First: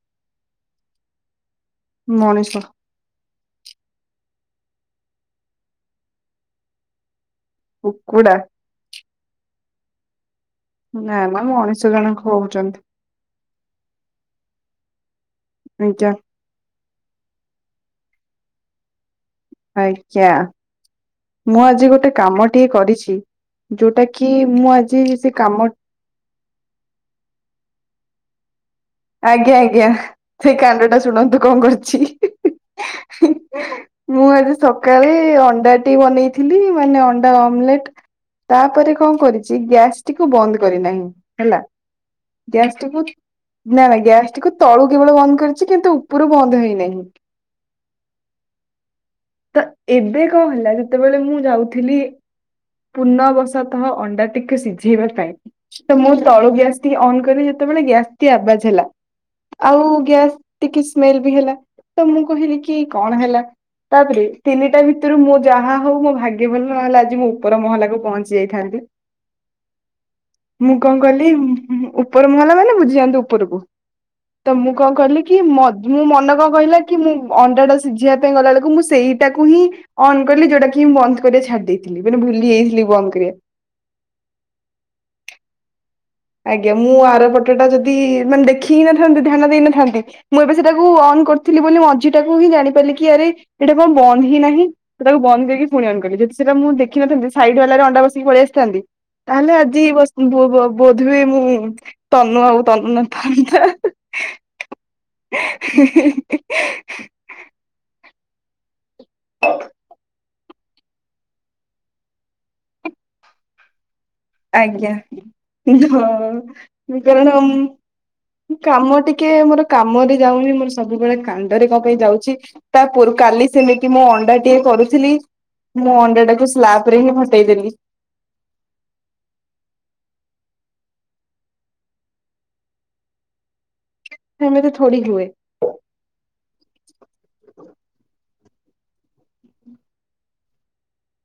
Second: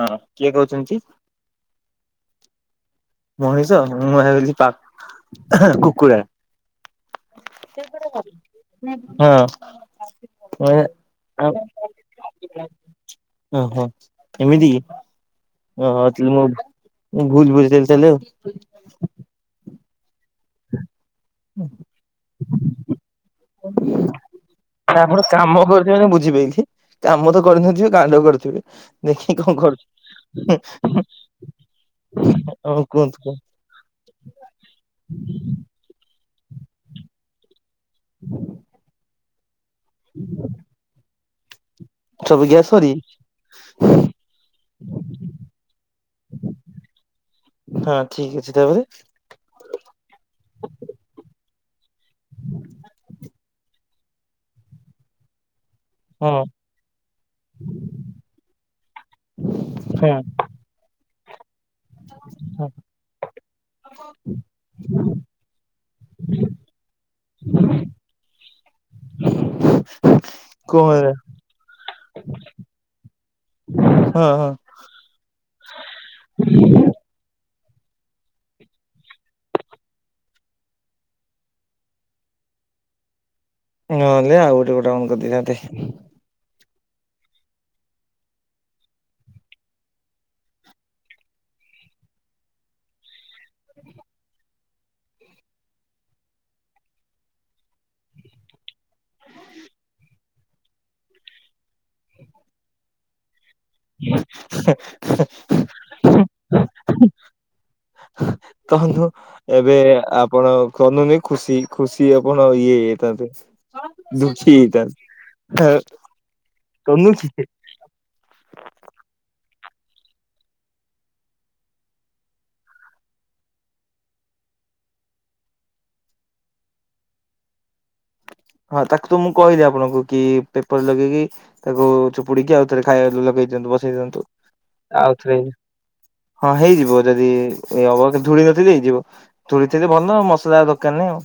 ହଁ କିଏ କହୁଚନ୍ତି? ମଣିଷ। ମଣିଷ ମୁଁ ଭାବିଲି ପା କୁକୁର। କୁକୁଡା ହଁ। ନା ଆ ନା ମଣିଷ [unintelligible] ଜଣକ ହଉଛନ୍ତି ଓହୋ ଏମିତି କି? ଓ ହୋ ଆଜ୍ଞା ତାଲେ ମୁଁ ଭୁଲ ବୁଝିଦେଲି ତାଲେ ଆଉ। ଆଜ୍ଞା ମୁଁ ଆଜି ଗୋଟେ କାମଟିିଏ କରିଛି ଯୋଉଟା କି ମୁଁ ନା ଆଜି ଆପଣ ସେ କାମ କରିଥିବେ ନା ବୁଝିପାଇଲି କାମ ତ କରିନଥିବେ କାଣ୍ଡ କରିଥିବେ। ଆଜ୍ଞା ଆଜ୍ଞା। ସେ କାଣ୍ଡ ଟା ଶୁଣନ୍ତୁ କଣ କରିଛି? ହଁ କୁହନ୍ତୁ କୁହନ୍ତୁ ମୁଁ ଆଜି ସକାଳେ ଅଣ୍ଡାଟି ବନେଇ ଥିଲି ମାନେ ଅଣ୍ଡା ଅମଲେଟ ତାପରେ କଣ କରିଥି ଚି, ଗ୍ୟାସ ଟିକୁ ବନ୍ଦ କରିନାହିଁ ହେଲା। ସବୁ ଗ୍ୟାସ୍ ଗ୍ୟାସ ସରି ଟିକୁ ନା ନା ଗ୍ୟାସ ଟିକୁ ତଳୁ କେବଳ ବନ୍ଦ କରିଛି, କିନ୍ତୁ ଉପରୁ ବନ୍ଦ ହେଇନାହିଁ। ହଁ ଠିକ ଅଛି ତାପରେ। ତ ଏବେ ପୂର୍ଣବଶତଃ ଅଣ୍ଡା ଟିକୁ ସିଝେଇବା ପାଇଁ ତ ମୁଁ ହଁ ହଁ ତଳୁ ଗ୍ୟାସ୍ ଟିକେ ଅନ୍ କଲି ଯେତେବେଳେ, ଗ୍ୟାସ୍ ଟିକେ ଆବାଜ ହେଲା। ଆଉ ହଁ ଗ୍ୟାସ୍ ଟିକେ ସ୍ମେଲ ବି ହେଲା। ତ ମୁଁ କହିଲି କି କଣ ହେଲା? ତାପରେ ତିନିଟା ଭିତରୁ ମୁଁ ଯାହା ହଉ ମୋ ଭାଗ୍ୟ ଭଲ ନହେଲେ ଆଜି ମୁଁ ଉପର ମହଲାକୁୁ ପହଞ୍ଚି ଯାଇ ଥାନ୍ତି। ମୁଁ କଣ କଲି ଉ ଉ ଉପର ମୁହଲା ମାନେ ବୁଝିଯାଆନ୍ତୁ ଉପରକୁ। ହଁ ହଁ ତ ମୁଁ କଣ କଲିକି, ମ ମୁଁ ମନ କଣ କହିଲା କି, ମୁଁ ଅଣ୍ଡା ଟା ସିଝିବା ପାଇଁ ଗଲାବେଳକୁ ମୁଁ ସେଇଟାକୁ ହିଁ ଅନ୍ କଲି, ଯୋଉଟା କିଁ ବନ୍ଦ କରିବା ଛାଡି ଦେଇଥିଲି, ମାନେ ଭୁଲି ଯାଇଥିଲି ବନ୍ଦ କରିବା। ହଁଲେ ଆଉ ଗୋଟେ ଗୋଟେ ଅନ୍ କରିଦେଇଥାନ୍ତେ। ଆଜ୍ଞା ମୁଁ ଆର ପଟଟା ଯଦି ମାନେ ଦେଖି ହିଁ ନଥାନ୍ତି, ଧ୍ୟାନ ଦେଇ ନଥାନ୍ତି ମୁଁ ଏବେ ସେଟାକୁ ଅନ୍ କରି ଥିଲି ବୋଲି, ମଝି ଟାକୁ ହିଁ ଜାଣିପାରିଲି କି ଆରେ ଏଇଟା କଣ ବନ୍ଦ ହି ନାହିଁ। ସେ ତାକୁ ବନ୍ଦ କରି ପୁଣି ଅନ୍ କଲି। ଯଦି ସେଟା ମୁଁ ଦେଖିନଥାନ୍ତି, ସାଇଡ୍ ବାଲାରେ ଅଣ୍ଡା ବସେଇକି ପଳେଇ ଆସିଥାନ୍ତି। ତାହେଲେ ଆଜି ବସ୍ ବୋ ବୋ ବୋଧହୁଏ ମୁଁ ତନୁ ଆଉ ତନୁ ନଥାନ୍ତି। [unintelligible] [inaudible] ତନୁ ଏବେ ଆପଣ କନୁନି ଖୁସି ଖୁସି ଆପଣ ଇଏ ହେଇଥାନ୍ତେ। ଦୁଃଖୀ ଆଜ୍ଞା ହେଇଥାନ୍ତେ। ହଁ [unintelligible] ହଁ ତନୁ କି କାରଣ। କାମ ଟିକେ ମୋର କାମରେ ଯାଉନି, ମୋର ସବୁବେଳେ କାଣ୍ଡରେ କ ପାଇଁ ଯାଉଛି। ତା ପୁର କାଲି ସେମିତି ମୋ ଅଣ୍ଡା ଟିଏ କରୁଥିଲି ମୁଁ ଅଣ୍ଡା ଟାକୁ ସ୍ଲାବ ରେ ହିଁ ଫଟେଇ ଦେଲି। ହଁ ତାକୁ ତ ମୁଁ କହିଲି ଆପଣଙ୍କୁ, କି ପେପର ଲଗେଇକି ତାକୁ ଚୁପୁଡିକି ଆଉ ଥରେ ଖାଇବା ଲଗେଇ ଦିଅନ୍ତୁ ବ ନେଇଦିନ୍ତୁ, ସେମିତି ଥୋଡି ହୁଏ। ଆଉଥରେ ହଁ ହେଇଯିବ। ଥିବ ଯଦି ଏ ଅବ ଧୁଳି ନଥିଲେ ହେଇ ଯିବ। ଧୁଳି ଥିଲେ ଭଲ ମସଲା ଦରକାର ନାହିଁ ଆଉ।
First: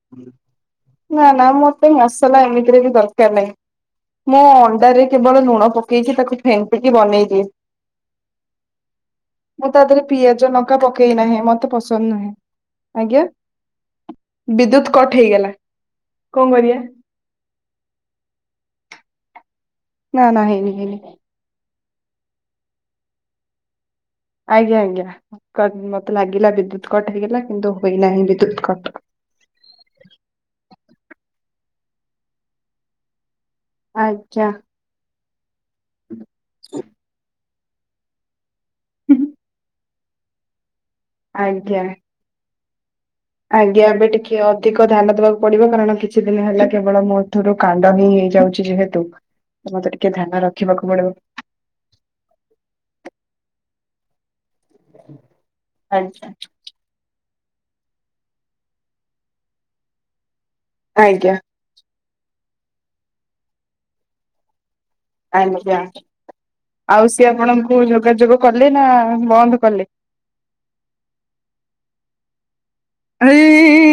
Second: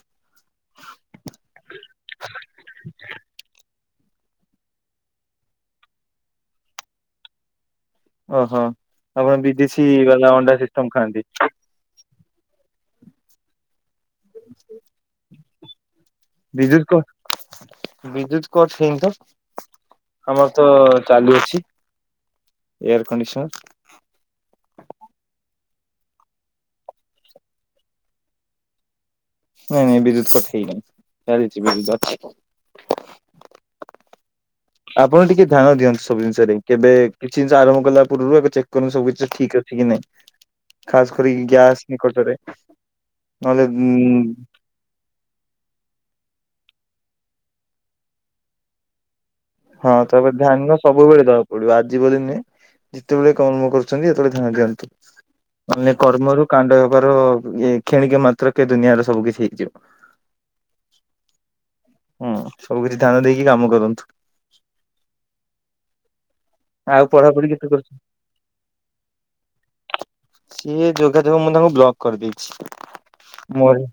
ନା ନା ମତେ ମସଲା ଏମିତିରେ ବି ଦରକାର ନାହିଁ। ମୁଁ ଅଣ୍ଡାରେ କେବଳ ଲୁଣ ପକେଇଛି ତାକୁ ଫେଣ୍ଟିକି ବନେଇଦିଏ। ଓହୋ ଆପଣ ମୁଁ ବିଦେଶୀ ତା ଦେହରେ ବାଲା ପିଆଜ ଅଣ୍ଡା ଲଙ୍କା ସିଷ୍ଟମ ପକେଇ ଖାଆନ୍ତି। ନାହିଁ ମତେ ପସନ୍ଦ ନୁହେଁ। ଆଜ୍ଞା। ବିଦ୍ୟୁତ୍ କଟ୍ ହେଇଗଲା କଣ କରିବା? ବିଦ୍ୟୁତ କଟ ବିଦ୍ୟୁତ କଟ ହେଇନି ତ ନା ନା ଆମର ତ ହେଇନି ହେଇନି ଚାଲୁ ଅଛି ଏୟାର କଣ୍ଡିସନ୍। ଆଜ୍ଞା ଆଜ୍ଞା ମତେ ଲାଗିଲା ବିଦ୍ୟୁତ କଟ୍ ହେଇଗଲା କିନ୍ତୁ ହୋଇନାହିଁ ବିଦ୍ୟୁତ କଟ୍। ନାଇଁ ନାଇଁ ବିଦ୍ୟୁତ କଟ୍ ହେଇନି ଚାଲିଛି ବିଦ୍ୟୁତ ଅଛି। ଆଜ୍ଞା। ଆପଣ ଟିକେ ଧ୍ୟାନ ଦିଅନ୍ତି ସବୁ ଜିନିଷରେ କେବେ କିଛି ଜିନିଷ ଆରମ୍ଭ କଲା ପୂର୍ବରୁ ଏକ ସବୁ କିଛି ଠିକ୍ ଅଛି କି ନାଇଁ। ଖାସ୍ କରି ଆଜ୍ଞା। ଗ୍ୟାସ୍ ନିକଟରେ। ନହେଲେ ଆଜ୍ଞା ଏବେ ଉଁ ଟିକେ ଅଧିକ ଧ୍ୟାନ ଦବାକୁ ପଡିବ କାରଣ କିଛି ଦିନ ହେଲା କେବଳ ମୋ ଠାରୁ କାଣ୍ଡ ହିଁ ହେଇଯାଉଛି ଯେହେତୁ ତ ମତେ ହଁ ଟିକେ ତାପରେ ଧ୍ୟାନ ରଖିବାକୁ ପଡିବ। ସବୁବେଳେ ଦବାକୁ ପଡିବ ଆଜିିବ ଦିନେ ଯେତେବେଳେ କର୍ମ କରୁଛନ୍ତି ଯେତେବେଳେ ହଁ ଦିଅନ୍ତି ମାନେ ଆଜ୍ଞା କର୍ମରୁ କାଣ୍ଡ ହେବାର ଇ କ୍ଷଣିକ ମାତ୍ର କେ ଦୁନିଆର ସବୁ କିଛି ହେଇଯିବ। ଆଜ୍ଞା। ହୁଁ ସବୁ କିଛି ଧ୍ୟାନ ଦେଇକି କାମ କରନ୍ତୁ। ଆଜ୍ଞା। ଆଉ ସିଏ ପଢାପଢି କେତେ ଆପଣଙ୍କୁ କରୁଛନ୍ତି? ଯୋଗାଯୋଗ କଲେ ନା ବନ୍ଦ କଲେ? ସିଏ ଯୋଗାଯୋଗ ମୁଁ ତାଙ୍କୁ ବ୍ଲକ କରିଦେଇଚି। ମୋର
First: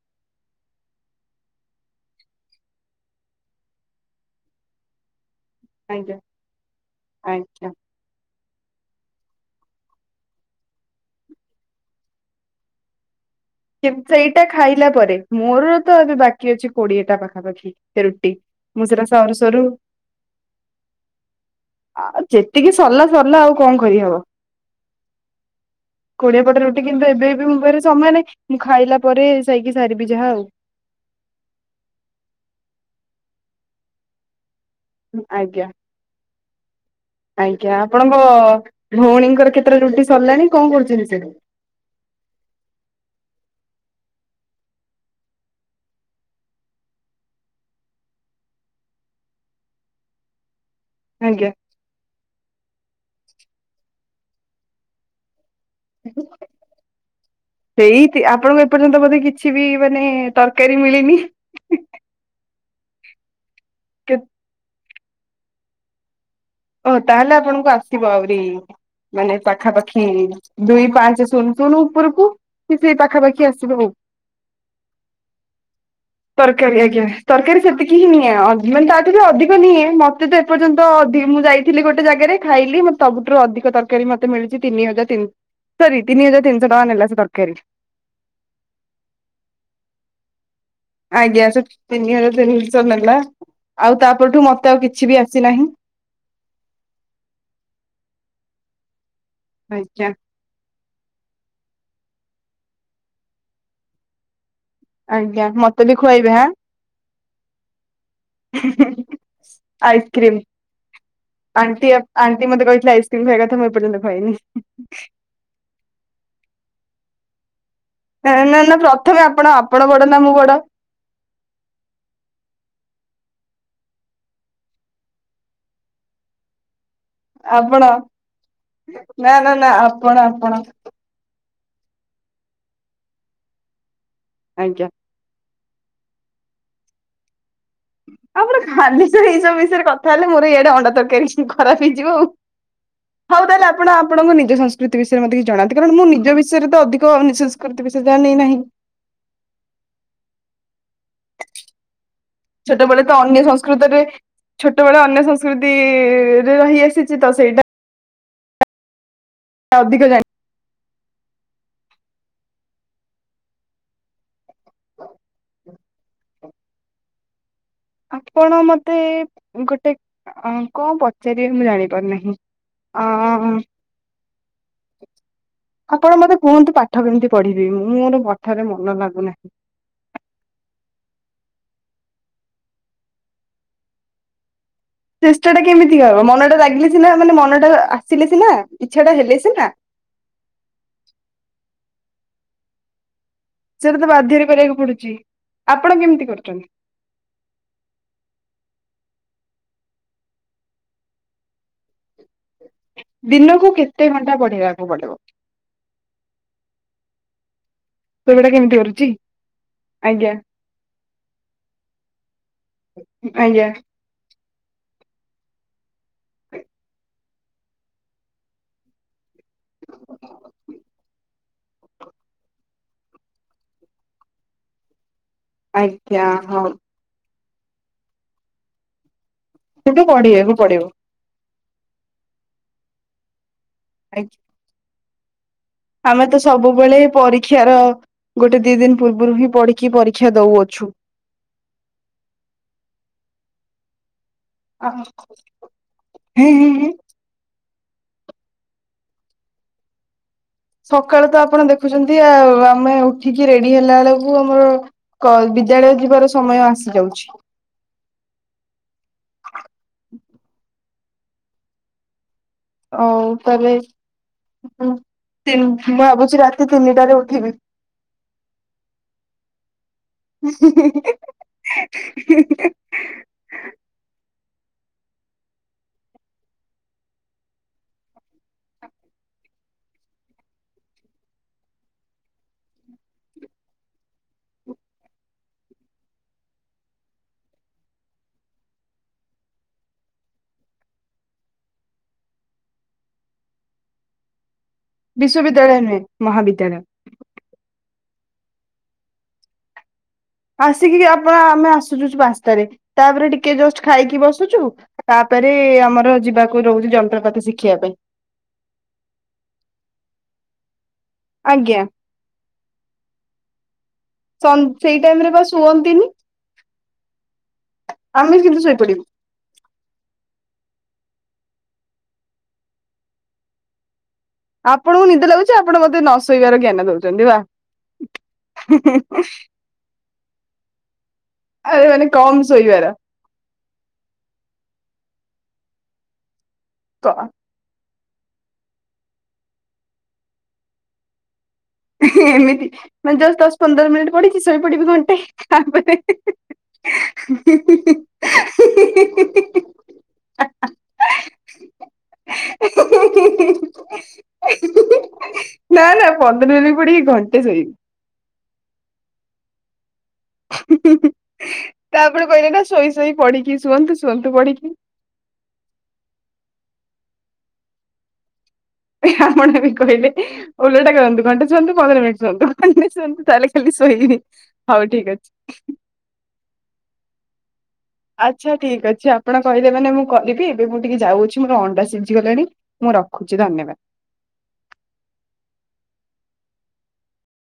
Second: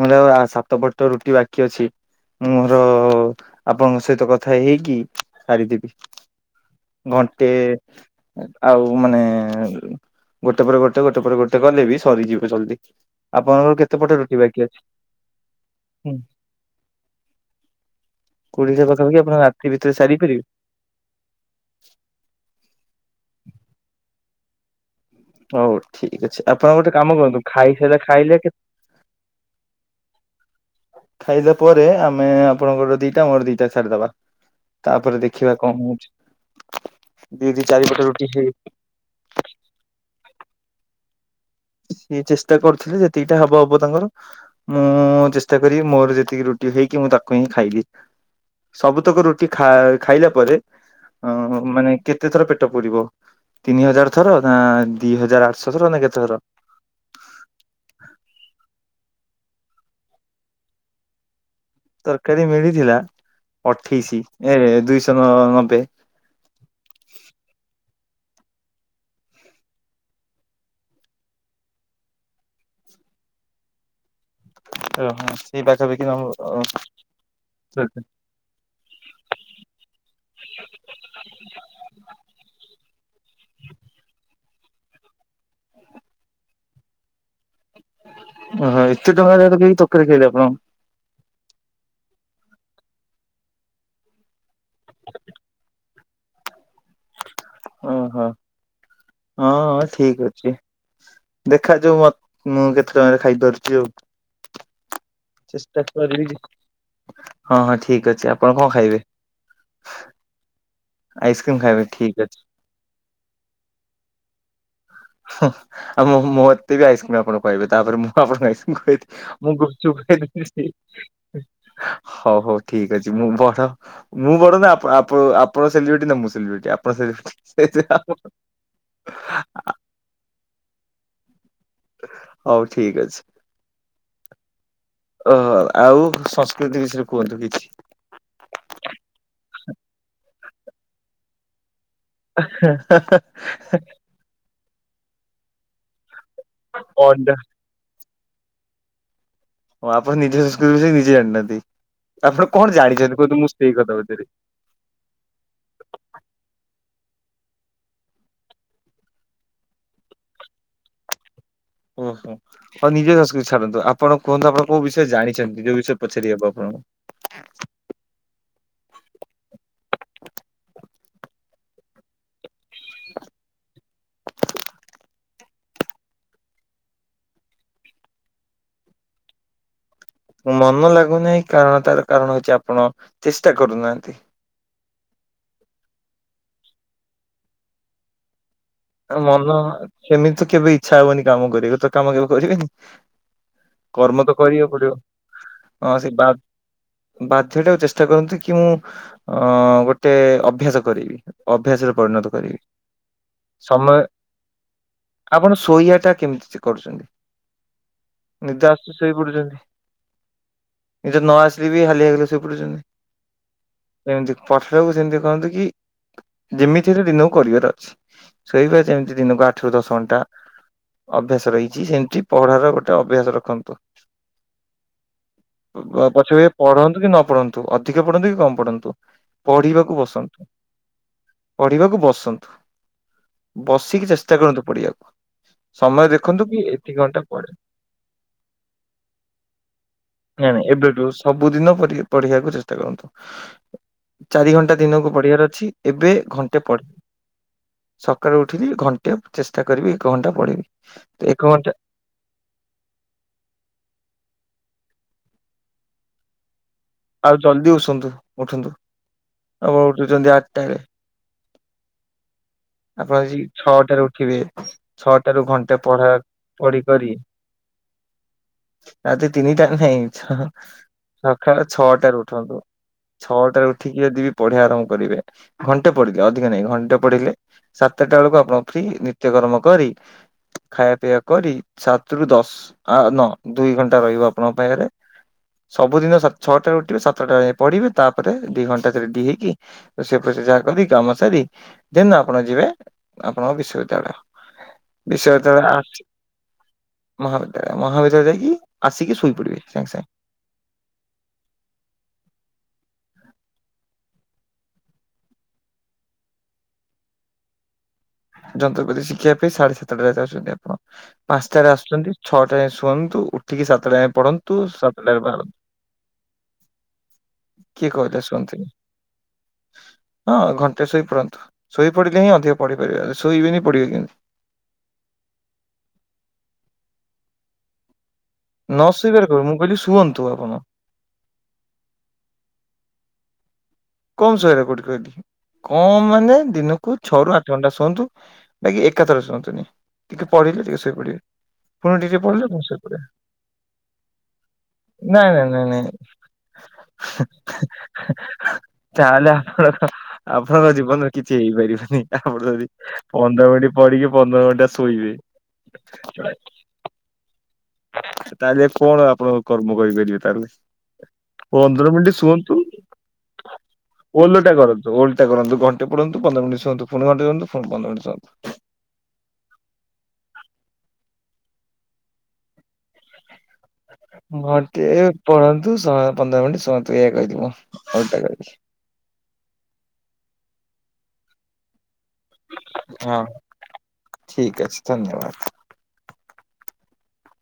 ମୁଁ ତାକୁ ଆଉ ସାତପଟ ରୁଟି ବାକି ଅଛି। ମୋର ଆପଣଙ୍କ ସହିତ କଥା ହେଇକି ସାରିଦେବି ଆଜ୍ଞା ଘଣ୍ଟେ। ଆଜ୍ଞା ଆଉ ମାନେ ଗୋଟେ ପରେ ଗୋଟେ ଗୋଟେ ପରେ ଗୋଟେ ଗଲେ ବି ସରିଯିବେ ଜଲଦି। ସେଇଟା ଖାଇଲା ପରେ ମୋର ତ ହୁଁ ଏବେ ବାକି ଅଛି କ ଦିଟା ପାଖାପାଖି ସେ ରୁଟି କୋଡିଏଟା ମୁ ସେଟା ପାଖାପାଖି ସରୁ ଆପଣ ସରୁ ରାତି ଭିତରେ ସାରି ପାରିବେ ଆଉ ଯେତିକି ସରିଲା ସରିଲା ଆଉ କଣ କରିହବ? ହଉ ଠିକ ଅଛି କୋଡିଏ ପଟ ଆପଣ ରୁଟି ଗୋଟେ କିନ୍ତୁ କାମ ଏବେ କରନ୍ତୁ ବି ମୋ ପାଖରେ ଖାଇସାରିଲା ସମୟ ଖାଇଲେ ନାହିଁ। ମୁଁ ଖାଇଲା ପରେ ଯାଇକି ସାରିବି ଯାହା ଆଉ। ଖାଇଲା ପରେ ଆମେ ଆପଣଙ୍କର ଦିଟା ମୋର ଦିଟା ଛାଡିଦବା। ତାପରେ ଦେଖିବା ଆଜ୍ଞା କଣ ହଉଚି ଆଜ୍ଞା ଆପଣଙ୍କ ହେଇ ଭଉଣୀଙ୍କର କେତେଟା ରୁଟି ସରିଲାଣି? କଣ କରୁଛନ୍ତି ସେଠୁ? ସିଏ ଚେଷ୍ଟା କରୁଥିଲେ ଯେତିକିଟା ହବ ହବ ତାଙ୍କର ମୁଁ ଚେଷ୍ଟା କରିବି ମୋର ଯେତିକି ରୁ ଟି ହେଇକି ମୁଁ ତାକୁ ହିଁ ଖାଇଲି ସବୁତକ ରୁଟି ଖା ଖାଇଲା ପରେ। ଆଜ୍ଞା ଅ ମାନେ କେତେଥର ପେ ପଡିବ ତିନି ହଜାର ଥର ନା ଦି ହଜାର ଆଠଶହ ଥର ନା କେତେ ଥର? ସେଇ ଆପଣଙ୍କୁ ଏପର୍ଯ୍ୟନ୍ତ ବୋଧେ କିଛି ବି ମାନେ ତରକାରୀ ମିଳିନି। ତରକାରୀ ମିଳିଥିଲା ଅଠେଇଶି ଏ ଦୁଇଶହ ନ ନବେ। ଓ ତାହେଲେ ଆପଣଙ୍କୁ ଆସିବ ଆହୁରି। ମାନେ ପାଖାପାଖି ଦୁଇ ପାଞ୍ଚ ଶୂନ ଶୂନ ଉପରକୁ କି ସେ ପାଖାପାଖି ଆସିବ। ଓହ ସେଇ ପାଖାପାଖି। [inaudible] ତରକାରୀ ଆଜ୍ଞା ତରକାରୀ ସେତିକି ହିଁ ନିଏ ମାନେ ତାଠୁ ବି ଅଧିକ ନିଏ ମତେ ତ ଏପର୍ଯ୍ୟନ୍ତ ମୁଁ ଯାଇଥିଲି ଗୋଟେ ଜାଗାରେ ଖାଇଲି ମତେ ସବୁଠୁରୁ ଅଧିକ ତରକାରୀ ମତେ ମିଳିଛି। ତିନି ହଜାର ତିନ ସରି ତିନି ହଜାର ତିନିହ ଟଙ୍କା ନେଲା ସେ ତରକାରୀ। ଓହୋ ଏତେ ଟଙ୍କା [inaudible] ତରକାରି ଖାଇଲେ ଆପଣ? ଆଜ୍ଞା ସେ ତିନିହଜାର ତିନିଶହ ନେଲା। ଆଉ ତାପରଠୁ ମତେ ଆଉ କିଛି ବି ଆସିନାହିଁ। ଓହୋ ହଁ ଆଜ୍ଞା ଠିକ ଅଛି ଦେଖାଯାଉ ଅ ମୁଁ କେତେ ଟଙ୍କାରେ ଖାଇପାରୁଛି ଆଉ। ଆଜ୍ଞା ଚେଷ୍ଟା ମତେ ବି କରିବି ଯେ ଖୁଆଇବେ ଆଁ। ହଁ ହଁ ଠିକ ଅ [inaudible] ଆଇସ୍କ୍ରିମ୍। ଆଇସ୍କ୍ରିମ ଖାଇବେ ଆଣ୍ଟି ଆପ୍ ଠିକ ଅଛି। ଆଣ୍ଟି ମତେ କହିଥିଲେ ଆଇସ୍କ୍ରିମ୍ ଖାଇବା କଥା ମୁଁ ଏପର୍ଯ୍ୟନ୍ତ ଖୁଆଇନି। ହଁ ଆ ମତେ ବି ଆଇସ୍କ୍ରିମ୍ ଆପଣ ଖୁଆଇବେ। ତାପରେ ମୁଁ ନା ଆପଣଙ୍କୁ ନା ଆଇସ୍କ୍ରିମ୍ ନା ଖୁଏଇବି ପ୍ରଥମେ ମୁଁ ଆପଣ ଗୁପ୍ ଆପଣ ଚୁପ୍ ବଡ ନା ମୁଁ ଖୁଆଇଦେବି ବଡ ହଉ ହଉ ଠି ଠିକ୍ ଅଛି ମୁଁ ବଡ ମୁଁ ବଡ ନା ଆପଣ ଆପ ଆପଣ ସେଲିବ୍ରେଟି ନା ମୁଁ ସେଲିବ୍ରିଟି ଆପ ଆପଣ ନା ନା ନା ଆପଣ ଆପଣ। ହଉ ଠିକ ଅଛି। ଆଜ୍ଞା। ତ ଆଉ ସଂସ୍କୃତି ବିଷୟରେ କୁହନ୍ତୁ କିଛି ଆପଣ ଖାଲି ସେଇ ସବୁ ବିଷୟରେ କଥା ହେଲେ ମୋର ଏଇଆଡେ ଅଣ୍ଡା ତରକାରୀ ଖରାପ ହେଇଯିବ ହଉ ତାହେଲେ ଆପଣ ଆପଣଙ୍କ ନିଜ ସଂସ୍କୃ ସ୍କୃତି ବିଷୟରେ ମତେ କିଏ ଜାଣନ୍ତୁ କାରଣ ମୁଁ ନିଜ ବିଷୟରେ ତ ଅଣ୍ଡା ଅଧିକବିଶେଷ କରିତ ବିଶେଷ ଜାଣି ନାହିଁ। ହଁ ଆପଣ ନିଜ ସଂସ୍କୃତି ବିଷୟରେ ନିଜେ ଜାଣିନାହାନ୍ତି ଆପଣ କଣ ଜାଣିଛନ୍ତି କୁହନ୍ତୁ ମୁଁ ସେଇ କଥା ପଚାରିବି। ଛୋଟବେଳୁ ଅନ୍ୟ ସଂସ୍କୃତିରେ ରହିଆସିଛି ତ ସେଇଟା। ଅଧିକ ଜାଣି ଓହୋ ଆଉ ନିଜ ସଂସ୍କୃତି ଛାଡ଼ନ୍ତୁ ଆପଣ କୁହନ୍ତୁ ଆପଣ କୋଉ ବିଷୟରେ ଜାଣିଛନ୍ତି ଯୋଉ ବିଷୟରେ ପଚାରି ହେବ ଆପଣଙ୍କୁ ଆପଣ ମତେ ଗୋଟେ କଣ ପଚାରିବେ ମୁଁ ଜାଣିପାରୁନାହିଁ। ଅଁ [inaudible] ଆପଣ ମତେ କୁହନ୍ତୁ ପାଠ କେମିତି ପଢିବେ ମୁଁ ମୋର ପାଠରେ ମନ ଲାଗୁନାହିଁ। ମନ ଲାଗୁନାହିଁ କାରଣ ତାର କାରଣ ହଉଛି ଆପଣ ଚେଷ୍ଟା କରୁନାହାନ୍ତି। ଚେଷ୍ଟା ଟା କେମିତି ହବ ମନ ଟା ଲାଗିଲେ ସିନା ମାନେ ମନ ଟା ଆସିଲେ ସିନା। ଇଚ୍ଛା ଟା ହେଲେ ମନ ସିନା ସେମିତି ତ କେବେ ଇଚ୍ଛା ହବନି କାମ କରିବ ତ କାମ କେବେ କରିବେନି। ସେଟା କର୍ମ ତ ବାଧ୍ୟରେ କରିବାକୁ ପଡିବ। ପଡୁଛି ଆପଣ ହଁ ସେ କେମିତି ବା କରୁଛନ୍ତି ବାଧ୍ୟ ଟାକୁ ଚେଷ୍ଟା କରନ୍ତୁ କି ମୁଁ ଅ ଗୋଟେ ଅଭ୍ୟାସ କରିବି ଅଭ୍ୟାସରେ ପରିଣତ କରିବି। ଦିନକୁ ସମୟ କେତେ ଘଣ୍ଟା ପଢିବାକୁ ପଡିବ। [inaudible] ଆପଣ ଶୋଇବାଟା କେମିତି କରୁଛନ୍ତି ସେଗୁଡା ନିଦ କେମିତି ଆସୁଛି କରୁଛି ଶୋଇ ପଡୁଛନ୍ତି। ଆଜ୍ଞା ନିଦ ନ ଆସିଲେ ବି ହାଲିଆ ହେଇଗଲେ ଶୋଇ ଆଜ୍ଞା ପଡୁଛନ୍ତି [inaudible] ଏମିତି। ପଢ଼ିବାକୁ ସେମିତି କହନ୍ତୁ କି ଯେମିତିରେ ଦିନକୁ କରିବାର ଅଛି। ଶୋଇବା ଯେମିତି ଦିନକୁ ଆଠ ରୁ ଦଶ ଘଣ୍ଟା। ଅଭ୍ୟାସ ରହିଛି ସେମିତି ପଢ଼ାର ଗୋଟେ ଅଭ୍ୟାସ ରଖନ୍ତୁ। ଆଜ୍ଞା ପଛରେ ହଉ ପଢନ୍ତୁ କି ନ ପଢନ୍ତୁ ଅଧିକ ପଢନ୍ତୁ କି କମ୍ ପଢନ୍ତୁ ପଢିବାକୁ କିନ୍ତୁ ବସନ୍ତୁ ପଢିବାକୁ ପଡିବ ପଢିବାକୁ ବସନ୍ତୁ। ବସିକି ଆଜ୍ଞା। ଚେଷ୍ଟା କରନ୍ତୁ ପଢ଼ିଆକୁ ଆମେ ତ ସବୁବେଳେ ପଢେ ପରୀକ୍ଷାର ଗୋଟେ ଦି ଦିନ ପୂର୍ବରୁ ହିଁ ପଢିକି ପରୀକ୍ଷା ଦଉ। ନାଇ ନାଇଁ ଏବେଠୁ ସବୁ ଦିନ ପରି ପଢିବାକୁ ଚେଷ୍ଟା କରନ୍ତୁ। ଚାରି ଘଣ୍ଟା ଦିନକୁ ପଢିବାର ଅଛି ଏବେ ହେଁ ଘଣ୍ଟେ ହେଁ ପଢ ହେଁ - - ସକାଳୁ ଉଠିଲି ଘଣ୍ଟେ ଚେଷ୍ଟା କରିବି ଏକ ଘଣ୍ଟା ପଢିବି। ସକାଳ ତ ଏକ ଆପଣ ଘଣ୍ଟା ଦେଖୁଛନ୍ତି ଆ ଆମେ ଉଠିକି ରେଡି ହେଲା ବେଳକୁ ଆମର କ ବିଦ୍ୟାଳୟ ଯିବାର ସମୟ ଆସେ। ଆଉ ଜଲଦି ଉସନ୍ତୁ ଉଠନ୍ତୁ ଆପଣ ଉଠୁଛନ୍ତି ଆଠଟାରେ। ଆପଣ ହଉ ଆଜି ତାହେଲେ ଛଅଟାରେ ଉଠିବେ ମୁଁ ଛଅଟାରୁ ତି ଘଣ୍ଟେ ପଢା ଭାବୁଛି ରାତି ପଢି କରି ତିନିଟାରେ ଉଠିବି। ରାତି ତିନିଟାରେ ନାହିଁ ଛ ସକାଳ ଛଅ ଛଅଟାରେ ଉଠନ୍ତୁ ଛଅଟାରେ ଉଠିକି ଯଦି ପ ପଢିବା ଆରମ୍ଭ କରିବେ ଘଣ୍ଟେ ପଢିଲେ ଅଧିକ ନାଇଁ ଘଣ୍ଟେ ପଢିଲେ ସାତଟା ବେଳକୁ ଆପଣ ଫ୍ରୀ ନିତ୍ୟ - - ନିତ୍ୟକର୍ମ କରି ଖାଇବା ପିଇବା କରି, ସାତରୁ ଦଶ ନ ଦୁଇ ଘଣ୍ଟା ରହିବ ଆପଣଙ୍କ ପାଖରେ ସବୁଦିନ ସ ଛଅଟାରେ ଉଠିବେ, ସାତଟା ଯାଇ ପଢିବେ, ତାପରେ ଦି ଘଣ୍ଟା, ରେଡି ହେଇକି, ରୋଷଇ ଫସେଇ ଯାହା କରିଦେଇକି, କାମ ସାରିକି ଦେନ୍ ଆପଣ ଯିବେ ଆପଣଙ୍କ ବିଶ୍ୱବିଦ୍ୟାଳୟ। ବିଶ୍ୱବିଦ୍ୟାଳୟ ନୁହେଁ ମହାବିଦ୍ୟାଳୟ। ମହାବିଦ୍ୟାଳୟ ମହାବିଦ୍ୟାଳୟ ଯାଇକି, ଆସିକି ଶୋଇ ପଡିବେ ସାଙ୍ଗେ ସାଙ୍ଗେ। ଆସିକି ଆପଣ ଆମେ ଆସୁଚୁ ପାଞ୍ଚଟାରେ, ତାପରେ ଟିକେ ଜଷ୍ଟ ଖାଇକି ବସୁଛୁ ତା ପରେ ଆମର ଯିବାକୁ ରହୁଛି, ଯନ୍ତ୍ରପାତି ଶିଖିବା ପାଇଁ। ଯନ୍ତ୍ରପାତି ଶିଖିବା ପାଇଁ, ସାଢେ ସାତଟା ଯାଇ ଯାଉଛନ୍ତି ଆପଣ? ପାଞ୍ଚଟାରେ ଆଜ୍ଞା ଆସୁଛନ୍ତି, ଛଅଟା ରେ ଶୁଅନ୍ତୁ, ଉଠିକି ସାତଟା ଯାଇ ପଢନ୍ତୁ, ସାତଟାରେ ବାହାରନ୍ତୁ। କିନି କିଏ କହିଲା ଶୁଅନ୍ତିନି? ଶୋଇପଡିବୁ ହଁ ଘଣ୍ଟାଟେ ଶୋଇ ପଡ଼ନ୍ତୁ, ଶୋଇ ପଡ଼ିଲେ ହିଁ ଅଧିକ ପଢିପାରିବେ, ଶୋଇବେନି ପଢିବେ କେମିତି? ଆପଣଙ୍କୁ ନିଦ ଲାଗୁଛି, ଆପଣ ମତେ ନ ଶୋଇବାର ଜ୍ଞାନ ଦଉଛନ୍ତି ବା। ନ ଶୋଇବାର ଆରେ କହିଲି କି, ମୁଁ କହିଲି ଶୁଅନ୍ତୁ ଆପଣ। କମ୍ ଶୋଇବାର। କମ ଶୋଇବାର କୋଉଠି କହିଲି, କମ ମାନେ ଦିନକୁ ଛଅ କଣ ରୁ ଆଠ ଘଣ୍ଟା ଶୁଅନ୍ତୁ। ନାହିଁ ଏକାଥର ଶୁଅନ୍ତୁନି, ଟିକେ ପଢିଲେ ଟିକେ ଶୋଇପଡିବେ। ପୁଣି ଟିକେ ହେଁ ପଢିଲେ ପୁଣି ଏମିତି ଶୋଇପଡିବେ ମାନେ ଜଷ୍ଟ ଦଶ ପନ୍ଦର ମିନିଟ୍ ପଡିଛି, ଶୋଇ ପଡିବି ଘଣ୍ଟେ ତାପରେ ହେଁ ହେଁ ହେଁ ହେଁ ହେଁ। ତାହେଲେ ଆପଣ ଆପଣଙ୍କ ଜୀବନରୁ କିଛି ହେଇପାରିବନି, ଆପଣ ଯଦି ପନ୍ଦର ମିନିଟ ପଢ଼ି ପଢିକି ପନ୍ଦର ଘଣ୍ଟା ଶୋଇବେ। ନା ନା ପନ୍ଦର ମିନିଟ ପଡିକି ଘଣ୍ଟ ତାହେଲେ କଣ ଆପଣଙ୍କ କର୍ମ କରିପାରିବେ? ତାହେଲେ ହେ ହେ ହେ। ପନ୍ଦର ମିନିଟ ଶୁଅନ୍ତୁ, ପଢିକି ଶୁଅନ୍ତୁ ଶୁଅନ୍ତୁ ଓଲଟା ପଢିକି କରନ୍ତୁ, ଓଲଟା କରନ୍ତୁ ଘଣ୍ଟେ ପଢନ୍ତୁ ପନ୍ଦର ପନ୍ଦର ମିନିଟ ଶୁଅନ୍ତୁ ପୁଣି ଘଣ୍ଟେ [unintelligible] ପୁଣି ପନ୍ଦର ମିନିଟ ଶୁଅନ୍ତୁ। ଆପଣ ବି କହିଲେ ଓଲଟା କରନ୍ତୁ, ଘଣ୍ଟା ଶୁଅନ୍ତୁ, ପନ୍ଦର ମିନିଟ୍ ଶୁଅନ୍ତୁ, ଶୁଅନ୍ତୁ ତାହଲେ ଘଣ୍ଟେ ପଢନ୍ତୁ, ଶହ ପନ୍ଦର ମିନିଟ ଶୁଅନ୍ତୁ ଏହା କହିଲି ମୁଁ। ଓଲଟା କହିଲି ଆଚ୍ଛା ଠିକ ଅଛି, ଆପଣ କହିଲେ ମାନେ ମୁଁ କରିବି, ଏବେ ମୁଁ ଟିକେ ଯାଉଛି ମୋର ଅଣ୍ଡା ସି ଜି ଗଲାଣି ମୁଁ ହଁ। ରଖୁଛି ଧନ୍ୟବାଦ। ଠିକ୍ ଅଛି ଧନ୍ୟବାଦ।